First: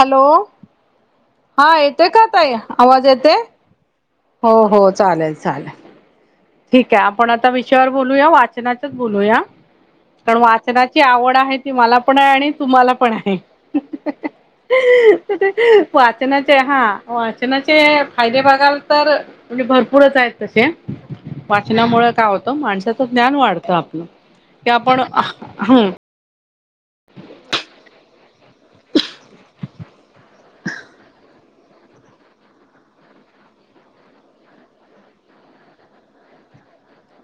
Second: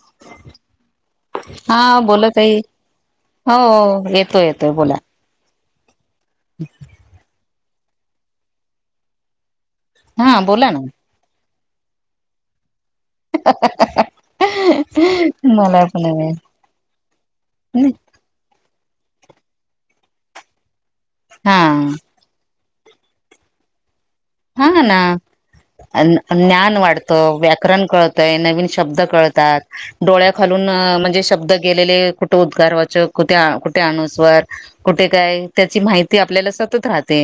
Hello. [inaudible] हा येतोय का ताई आवाज येतोय? हो येतो हो येतो. हो चालेल चालेल. ठीक आहे. आपण आता विषयावर बोलूया वाचनाच्याच बोलूया. कारण हा बोला ना वाचनाची आवड आहे, ती मला पण आहे आणि तुम्हाला पण आहे. मला पण वाचनाचे हा वाचनाचे फायदे बघाल तर म्हणजे भरपूरच आहेत तसे हा वाचनामुळे काय होतं माणसाचं ज्ञान वाढतं आपलं. हा ते ना आपण ह ज्ञान वाढतं व्याकरण कळतं. त नवीन शब्द कळतात डोळ्या खालून म्हणजे शब्द गेलेले कुठे उद्गारवाचक कुठे कुठे अनुस्वार कुठे काय त्याची माहिती आपल्याला सतत राहते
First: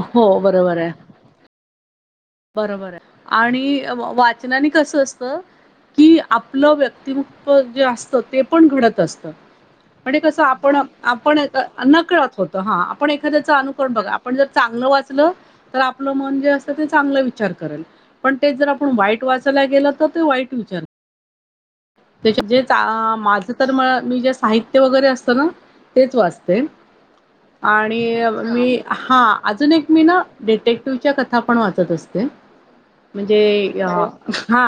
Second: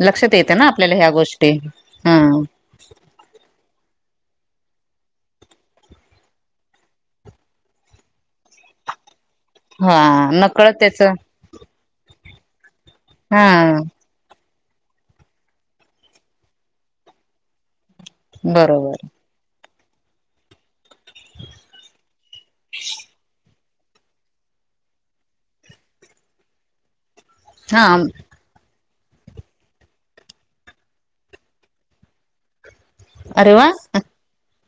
लक्षात हो येतं ना बरोबर आहे आपल्याला ह्या गोष्टी हा बरोबर आहे आणि वाचनाने कसं असत कि आपलं व्यक्तिमत्व जे असतं ते पण घडत असतं म्हणजे हा कसं नकळत आपण त्याच आपण नकळत होत हा आपण एखाद्याच हा अनुकरण बघा पण जर चांगलं वाचलं तर आपलं मन जे असतं ते चांगलं विचार करेल पण ते जर आपण बरोबर वाईट वाचायला गेलं तर ते वाईट विचार त्याच्या जे माझं तर मग मी जे साहित्य वगैरे असतं ना तेच वाचते हा आणि अ मी हा अजून एक मी ना डिटेक्टिव्हच्या कथा पण वाचत असते अरे म्हणजे वा हा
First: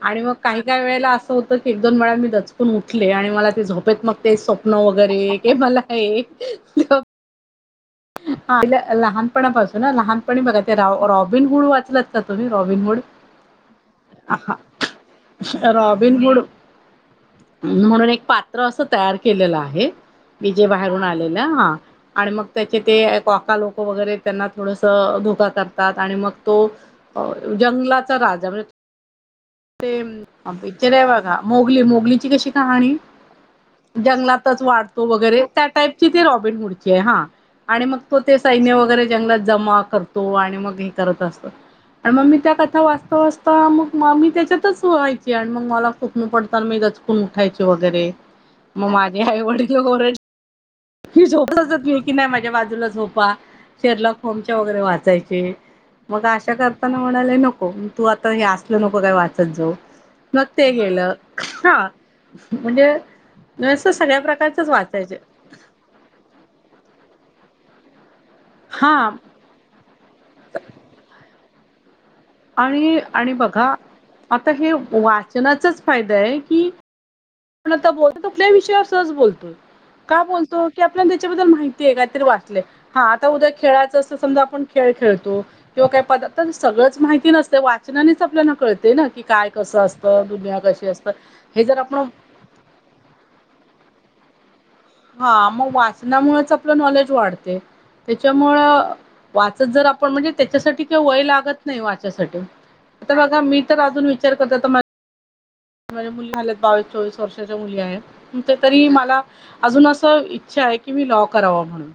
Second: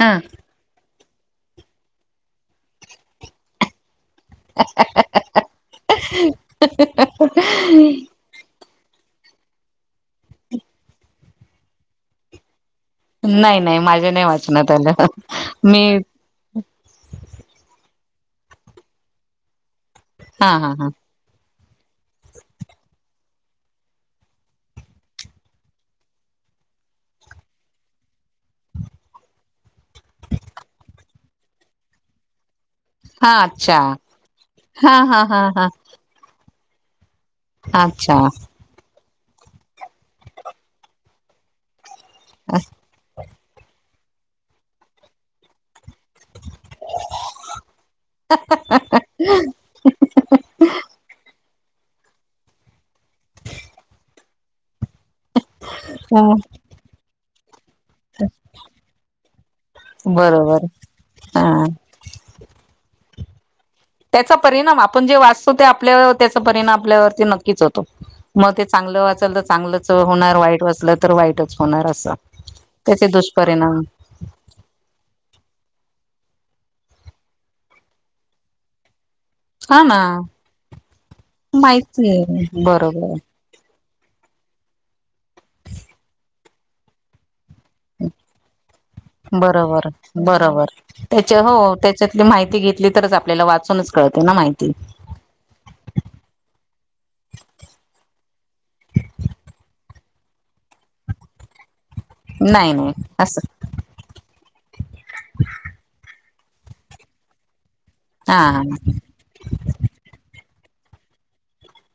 हा आणि मग काही काही वेळेला अस अस होतं की एक दोन वेळा मी दचकून उठले आणि मला ते झोपेत मग ते स्वप्न वगैरे हे मला आहे कुठे आहे मी हा लहानपणापासून ना लहानपणी बघा ते रॉबिन हुड वाचलात का तुम्ही रॉबिनहूड? नाही नाही माझ्या नाही वाचना आलं मी मूड म्हणून एक पात्र असं तयार केलेलं आहे हा की जे हा हा बाहेरून आ लेल आणि मग त्याचे ते अका लोकं वगैरे त्यांना थोडस धोका करतात आणि मग तो जंगलाचा राजा म्हणजे ते पिकच्चर आहे बघा मोगली मोगलीची कशी कहाणी हा अच्छा जंगलातच हा वाढतो हा हा वगैरे त्या हा टाईप ची ति रॉबीन वूड्ची आहे हा आणि मग अच्छा तो सैन्य वगैरे जंगलात जमाव करतो आणि मग हे करत असत आणि मग मी त्या कथा वाचता वाचता ता मग मामी त्याच्यातच व्हायची आणि मग मला स्वप्न पडताना मी दचकून उठायची वगैरे मग माझी आई वडिल ओरडले ही झोपतच [inaudible] कि नाही माझ्या बाजूला झोपा शेरलॉक होमच्या वगैरे वाचायचे अच्छा मग अशा कर [inaudible] म्हणाले नको तू आता हे असलं नको काय वाचत जाऊ मग बरोबर ते गेलं हा म्हणजे नस सगळ्या प्रकारचेच वाचायचे आपल्यावर त्याचा परिणाम आपल्यावर नक्कीच होतो मग ते चांगलं हा वाचा चांगलंच होणार वाईट वाचलं तर वाईटच होणार असं आणि त्याचे आणि बघा दुष्परिणाम आता हे वाचनाचाच फायदा आहे की आपण आता बोलतो कुठल्या विषयावर सहज बोलतो हा ना का बोलतो की आपल्याला त्याच्याबद्दल माहिती आहे काहीतरी वाचलय हा बरोबर आता उद्या खेळायचं अस समजा आपण खेळ खेळतो किंवा काही पदार्थ सगळंच माहिती नसते वाचनानेच आपल्याला कळते ना की काय कसं बरोबर असतं दुनिया बरोबर कशी असतं त्याच्या हो हे जर आपण त्याच्यातली माहिती घेतली तरच आपल्याला वाचूनच कळते ना माहिती हा मग वाचनामुळेच आपलं नॉलेज वाढते त्याच्यामुळं वाचत जर आप पण म्हणजे त्याच्यासाठी वय लागत नाही वाचायसाठी नाही नाही आता बघा असं मी तर अजून विचार करते माझ्या मुली झाल्यात बावीस चोवीस वर्षाच्या मुली आहे ते हा तरी मला अजून असं इच्छा आहे की मी लॉ करावा म्हणून.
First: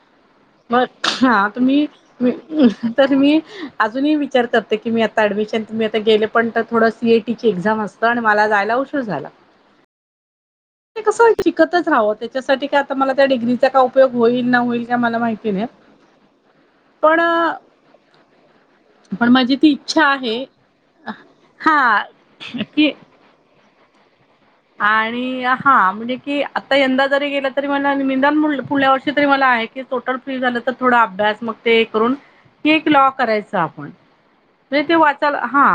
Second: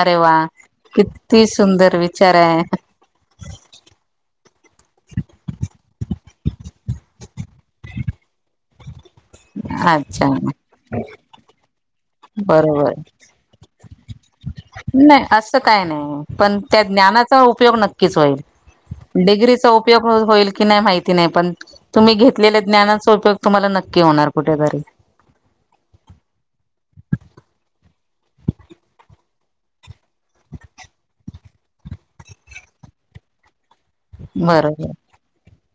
अरे वा. म किती हा तुम्ही सुंदर विचार आहे तर मी अजूनही विचार करते की मी आता ऍडमिशन तुम्ही आता गेले पण तर थोडं सी ए टी चे एक्झाम असतं आणि मला जायला उशिर झाला. अच्छा. ते कसं शिकतच राहावं त्याच्यासाठी काय बरोबर आता मला त्या डिग्रीचा का उपयोग होईल ना होईल काय मला माहिती असं नाही. काय नाही पण त्या पण ज्ञानाचा उपयोग नक्कीच होईल. पण माझी ती डिग्रीचा इच्छा उपयोग आहे होईल की नाही माहिती नाही पण हा तुम्ही घेतलेल्या की ज्ञानाचा उपयोग तुम्हाला नक्की होणार कुठे आणि हां म्हणजे की आता यंदा जरी गेलं तरी मला निदान पुढल्या वर्षी तरी मला आहे की टोटल फ्री झालं तर थोडा अभ्यास मग ते करून केक लॉ करायच आपण. म्हणे बरोबर ते वाचाला हा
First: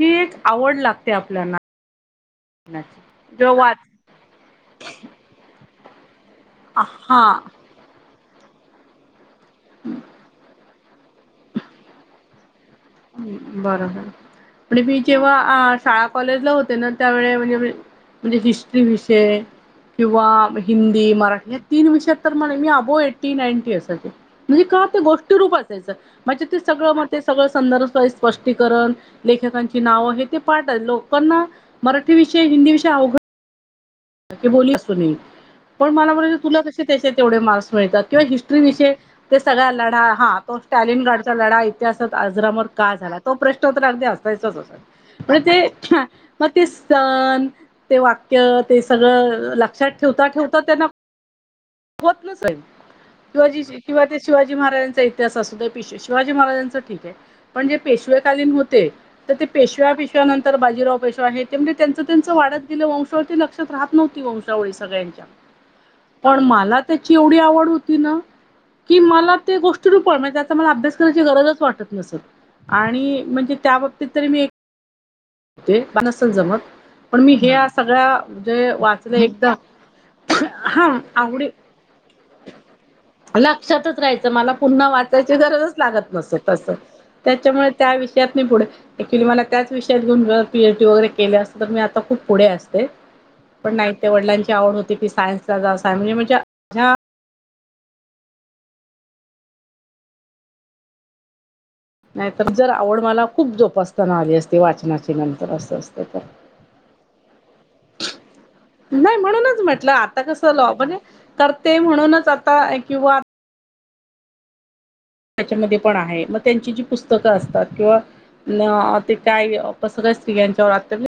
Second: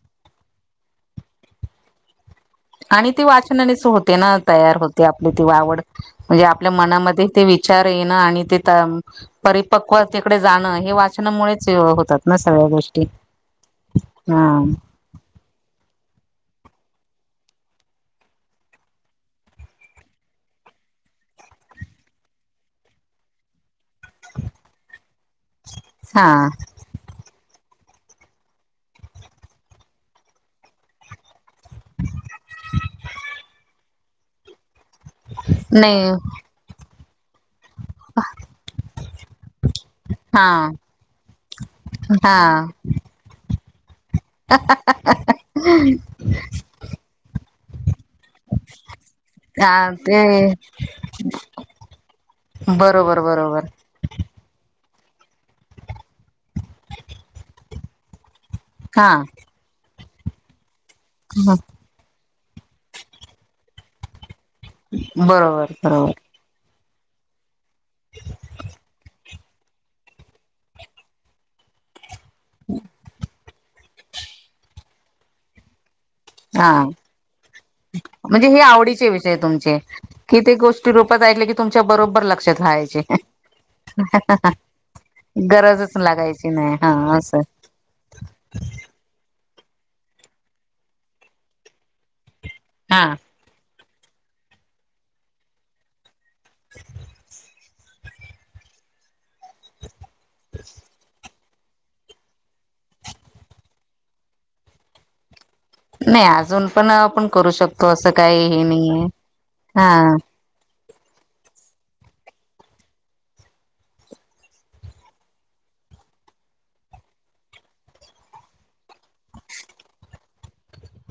ही एक आवड लागते आपल्याना. आणि ती वाचनानेच वाच होते ना तयार होते आपली ती आवड म्हणजे आपल्या मनामध्ये हां ते वी चार येण आणि ते परिपक्वते कडे जाणं हे वा चना मुळेच होतात ना सगळ्या गोष् बरोबर पण मी केव्हा आ शाळा, कॉलेजला होते ना त्यावेळे म्हणजे म्हणजे हिस्ट्री विषय किंवा हिंदी, मराठी या तीन विषयात तर म्ह मी अबो एट्टी नांटी असायची. म्हणजे का ते गोष्टीरूप असायचं हा म्हणजे ते सगळं म ते सगळं संदर्भ स्प स्पष्टीकरण, लेखकांची नावं हे ते पाठ लोकांना मराठी विषयी, हिंदी विषय अवघड की बोली असू पण नाही मला म्हट तुला कसे त्याच्यात तेवढे मार्क्स मिळतात किंवा हिस्ट्री विषय ते सगळा लढा हा तो स्टॅलिन गार्डचा लढा इतिहासात हा आजरामर का झाला? तो प्रश्न तर अगदी असायचाच असायचा. म्हण ते मग ते सण ते वाक्य त ते सगळं हा लक्षात ते ठेवता ठेवता त्यांना होत नसायचं बरोबर बरोबर [unintelligible] किंवा ते शिवाजी महाराजांचा इतिहास असू दे पेशवे शिवाजी महाराजांचं ठीक ए पण जे पेशवेकालीन होत ते हा तर ते पेशव्या पेशव्यानंतर बाजीराव पेशवा आहे ते म्हणजे त्यांच त्यांच वाढत गेलं वंशावळ ते लक्षात राहत नव्हती वंशावळी सगळ्यांच्या बरोबर बरोबर पण मला त्याची एवढी आवड होती ना की मला ते गोष्टीरूप म्हणजे ते आता त्याचा मला अभ्यास कराची गरजच वाटत नसत. आणि म्हणजे त्या बाबतीत तरी मी एक ते का नसल हा जमत पण मी ह्या सगळ्या म्हणजे हे आवडीचे वाचलं विषय एकदा तुमचे की ते हा गोष्टी रूपात ऐकले आवडी की तुमच्या बरोबर लक्षात राहायचे. लक्षातच राहायचं मला पुन्हा वाचायची गरजच लागत लागायची नसत अस नाही हा असं त्याच्या मुळे त्या विषयात मी पुढे ऍक्च्युली मला त्याच विषयात घेऊन जर पी एच डी वगैरे केली असती तर मी आता खूप पुढे असते. हा पण नाही ते वडलांची आवड होती की सायन्स ला जा म्हणजे माझ्या [inaudible] [inaudible] नाही तर जर आवड मला खूप जोपासताना आली असती वाचनाची नंतर असं अस. नाही अजून पण आपण करू शकतो असं काही हे नाहीये हा. चला ओ म्हणजे करते म्हणूनच आता किंवा आत त्याच्यामध्ये पण आहे मग त्यांची जी पुस्तकं असतात किंवा न ते काय [unintelligible] यांच्यावर आत्याचार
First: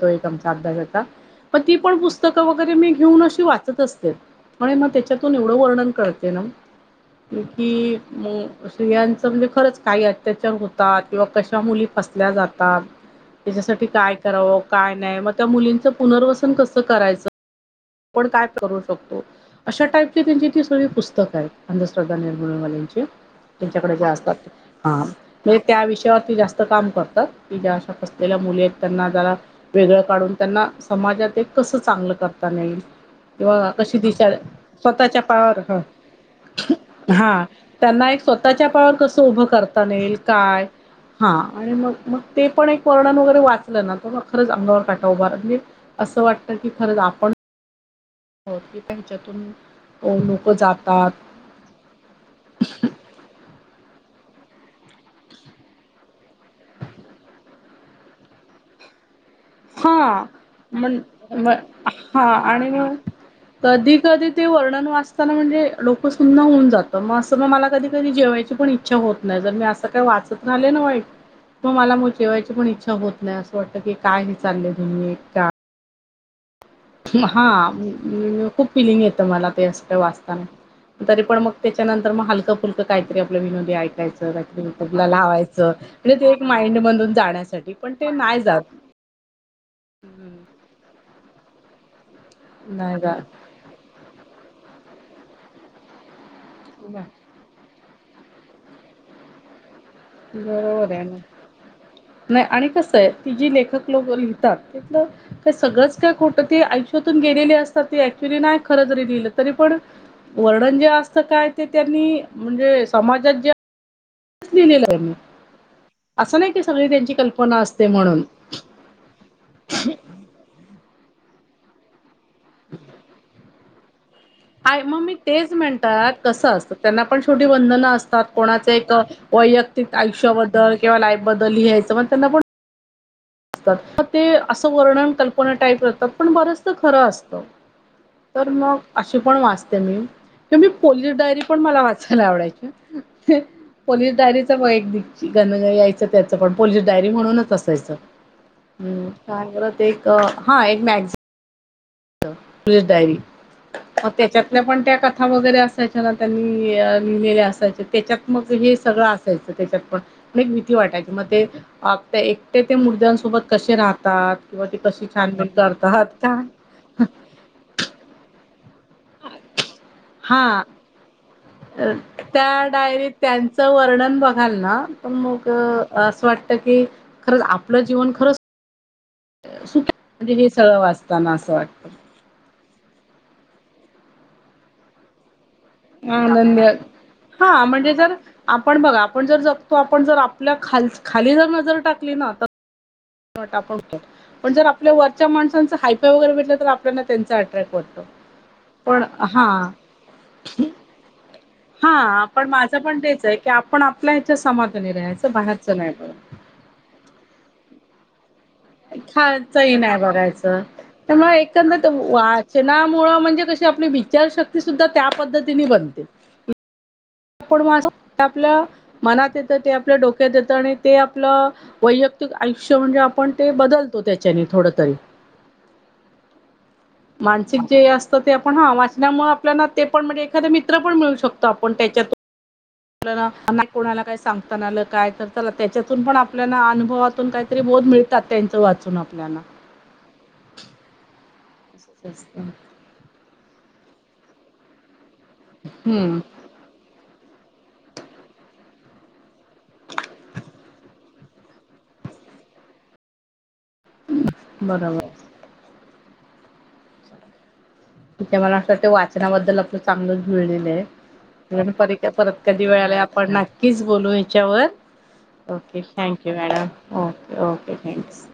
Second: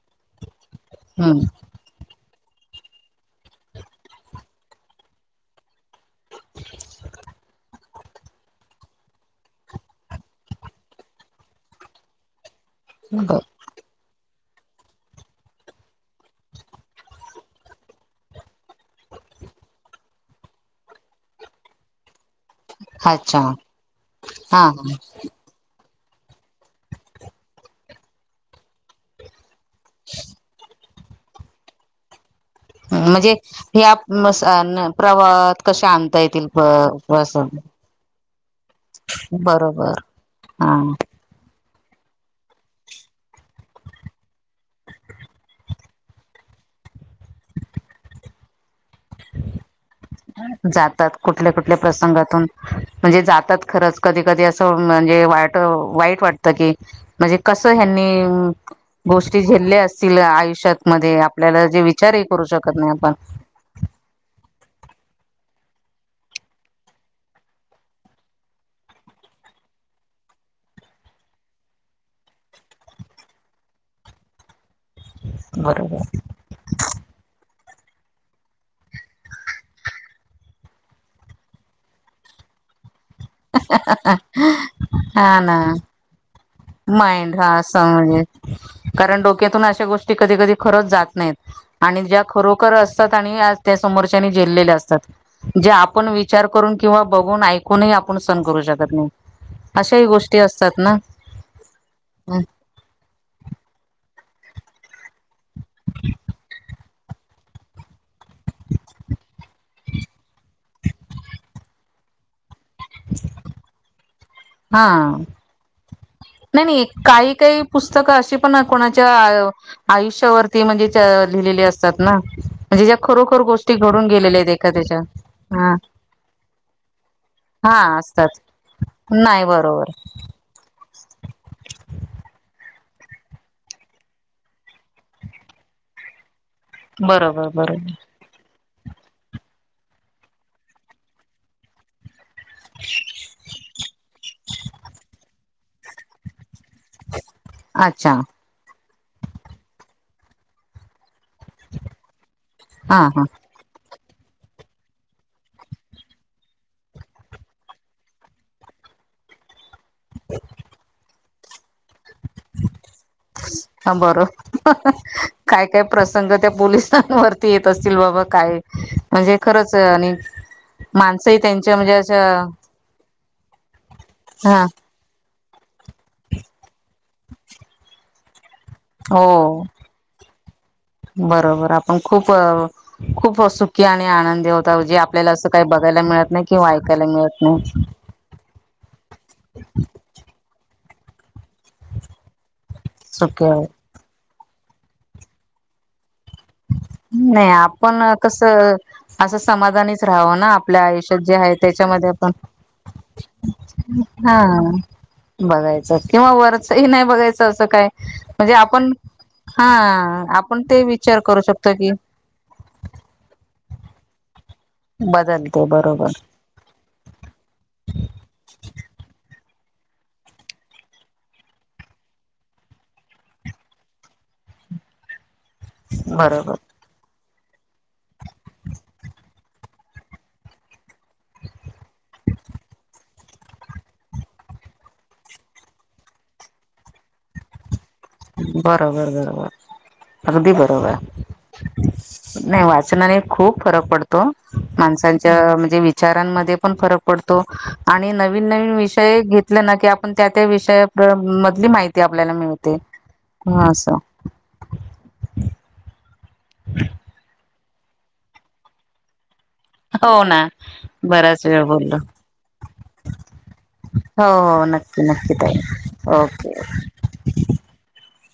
तो एक आमचा अभ्यासाचा. [unintelligible] मगं ती पण पुस्तकं वगैरे मी घेऊन अशी वाचत असते म्हणे मग त्याच्यातून एवढं वर्णन करते ना की मग स्त्रियांचं म्हणजे खरंच काही अत्याचार होतात किंवा कशा मुली फसल्या जातात [unintelligible] त्यांच्यासाठी काय करावं काय नाय मग त्या मुलींचं पुनर्वसन कसं करायचं. आपण काय करू शकतो अशा टाईपची त्यांची ती सगळी पुस्तकं आहेत. अंधश्रद्धा निर्मूलवाल्यांची अच्छा त्यांच्याकडे जे असतात. हा. म्हणजे त्या विषयावर ती जास्त काम करतात की ज्या अशा फसलेल्या मुली आहेत त्यांना जरा वेगळं काढून त्यांना समाजात एक कसं चांगलं करताना येईल. म्हणजे की ह्या कशी दिशा स्वतःच्या पायावर प्रवाहात हं कशा आणता येतील ब बस हा. त्यांना एक स्वतःच्या पायावर कसं उभं करताना बरोबर येईल काय. हा हा आणि मग-मग ते पण एक वर्णन वगैरे वाचलं ना तर मग खरंच अंगावर काटा उभा राहतो मी असं वाटतं की खरंच आपण हो की त्यांच्यातून जातात कुठ कुठल्या-कुठल्या प्रसंगातून म्हणजे जातात खरंच कधी-कधी असं म्हणजे वाट वाईट वाटतं टतं की म्हणजे कसं ह्यांनी गोष्टी झेल्ल्या असतील हा म्हण आयुष्यातमध्ये आपल्याला जे विचारही करू शकत नाई आपण. कधी-कधी ते वर्णन वाचताना म्हणजे डोकं सुन्न होऊन जातं मग असं मग मला कधी कधी जेवायची पण इच्छा इच्छा होत नाही जर मी असं काय वाचत राहिले ना वाईट. मग मला मग जेवायची पण इच्छा होत नाही असं वाटत की काय हे चाललंय दुनियेत का बरोबर. म हा खूप फिलिंग येतं मला ते असं काय वाचताना तरी पण मग त्याच्यानंतर मग हालकं फुलकं काहीतरी आपलं विनोदी ऐकायचं काही तरी युट्युब ला हा ना लावायचं. म्हणजे ते एक माइंडमधून माइंड हा जाण्यासाठी असं पण ते म्हणजे नाय जात. कारण डोक्यातून अशा गोष्टी हं, कधी-कधी खरच जात नाहीत आणि ज्या खरोखर नाही असतात जात. आणि समोरच्याने झेललेल्या असतात जे आपण विचार करून किंवा बघून ऐकू कोणीही आपण सहन करू शकत नाही अशाही गोष्टी असतात बरोबर ना. आहे नाही आणि कसं आहे ती जी लेखक लोक लिहतात तिथलं हे सगळंच काय खोटं ते आयुष्यातून गेलेले असतात ते ऍक्च्युली नाही खरं जरी लिहिलं तरी पण वर्णन जे असत काय ते त्यांनी म्हणजे समाजात जे लिहिलेलं हा आहे त्यांनी असं नाही की सगळी त्यांची काही कल्पना काही असते पुस्तकं म्हणून. अशी पण कोणाच्या आयुष्यावरती म्हणजेच लिहिलेले असतात ना. म्हणजे ज्या खरोखर गोष्टी घडून गेलेल्या आहेत. हाय एखाद्याच्या मग मी तेच हा म्हणताय कसं असतं त्यांना पण छोटी वंधनं असतात कोणाच एक नाही बरोबर वैयक्तिक आयष्याबद्दल किंवा लाईफ बद्दल लिहायचं म्हण त्यांना पण [unintelligible] ते असं वर्णन कल्पना टाईप करतात पण बरंचदा खरं असत. बरोबर बरोबर तर मग अशी पण वाचते मी कि मी पोलीस डायरी पण मला वाचायला आवडायची. पोलीस डायरीच व एक दि घन यायचं [unintelligible] त्याच पण पोलीस डायरी म्हणूनच असायचं अच्छा ह् काण [unintelligible] करत [unintelligible] एक हा एक मॅगझीन हा डायरी हा मग त्याच्यातल्या पण त्या कथा वगैरे असायच्या ना त्यांनी [inaudible] लिहिलेल्या असायच्या त्याच्यात मग हे सगळं असायचं त्याच्यात पण मग एक [unintelligible] भीती वाटायची मग ते त्या एकट्या ते मुृद्यांसोबत कसे हा राहतात किंवा बरोबर ते कशी छानबन [unintelligible] काय काय करतात प्रसंग का त्या पोलिसांवरती येत असतील बाबा काय म्हणजे खरंच आणि हा माणसंही त्यांची त्या डायरीत त्यांचं वर्णन बघाल हा ना तर मग असं वाटत की खरचं आपलं जीवन खरचं हो हे सगळं वाचताना असं बरोबर आपण वाटतं खूप खूप सुखी आणि आनंदी होता [unintelligible] जे आपल्याला असं काही बघायला मिळत नाही आनंद किंवा ऐकायला मिळत हा नाही म्हणजे जर आपण बघा आपण जर जगतो. आपण जर आपल्या खाली, खाली जर नजर टाकली ना तर सुखी तोंडावर [inaudible] आहोत पडतो पण जर आपल्यार माणसचं हायफ वगैरे भेटलं तर आपल्याला त्यांचा नाही अट्रॅक्ट आपण वाटतो कस पण अस हा समाधानीच राहावं ना आपल्या आयुष्यात जे आहेत त्याच्यामध्ये हा आपण पण माझं पण तेच आहे की आपण आपल्या ह्याच्या हा समाधानी राहायचं बाहेरचं बघायच नाही बघ किंवा वरच [unintelligible] नाही बघायचं असं काय म्हणजे आपण हा खायचंही नाही बघायचं आपण ते विचार करू शकतो की सणामुळं म्हणजे कशी आपली विचारशक्ती सुद्धा त्या बदलते पद्धतीने बनते बरोबर पण माझ्या [unintelligible] मनात येत ते आपल्या डोक्यात येतं आणि ते आपलं वैयक्तिक आयुष्य म्हणजे आपण ते बदलतो त्याच्याने थोडं तरी बरोबर [unintelligible] मानसिक जे असतं ते आपण हा वाचनामुळे आपल्याला ते पण म्हणजे एखाद मित्र पण मिळू शकतो आपणाला त्याच्यात कोणाला काय सांगताना आलं काय [unintelligible] तर चला त्याच्यातून पण आपल्याला अनुभवातून काय री बोध मिळतात त्यांच [unintelligible] वाचून बरोबर आपल्याला बरोबर अगदी बरोबर असंच असतं. नाही वाचनाने खूप फरक पडतो. माणसांच्या म्हणजे हम्म, विचारांमध्ये पण फरक पडतो आणि नवीन नवीन विषय घेतले ना की आपण त्या त्या विषयामधली माहिती ते आपल्याला मिळते ह अस बरोबर हम् [unintelligible] ति मला [unintelligible] असतं ते वाचनाबद्दल हो चांगलंच ना भरलेलं [unintelligible] बराच आहे वेळ बोललो कार [unintelligible] परत कधी वेळाला आपण नक्कीच बोलू हो हो याच्यावर नक्की नक्की ताई okay thank you okay madam okay okay thanks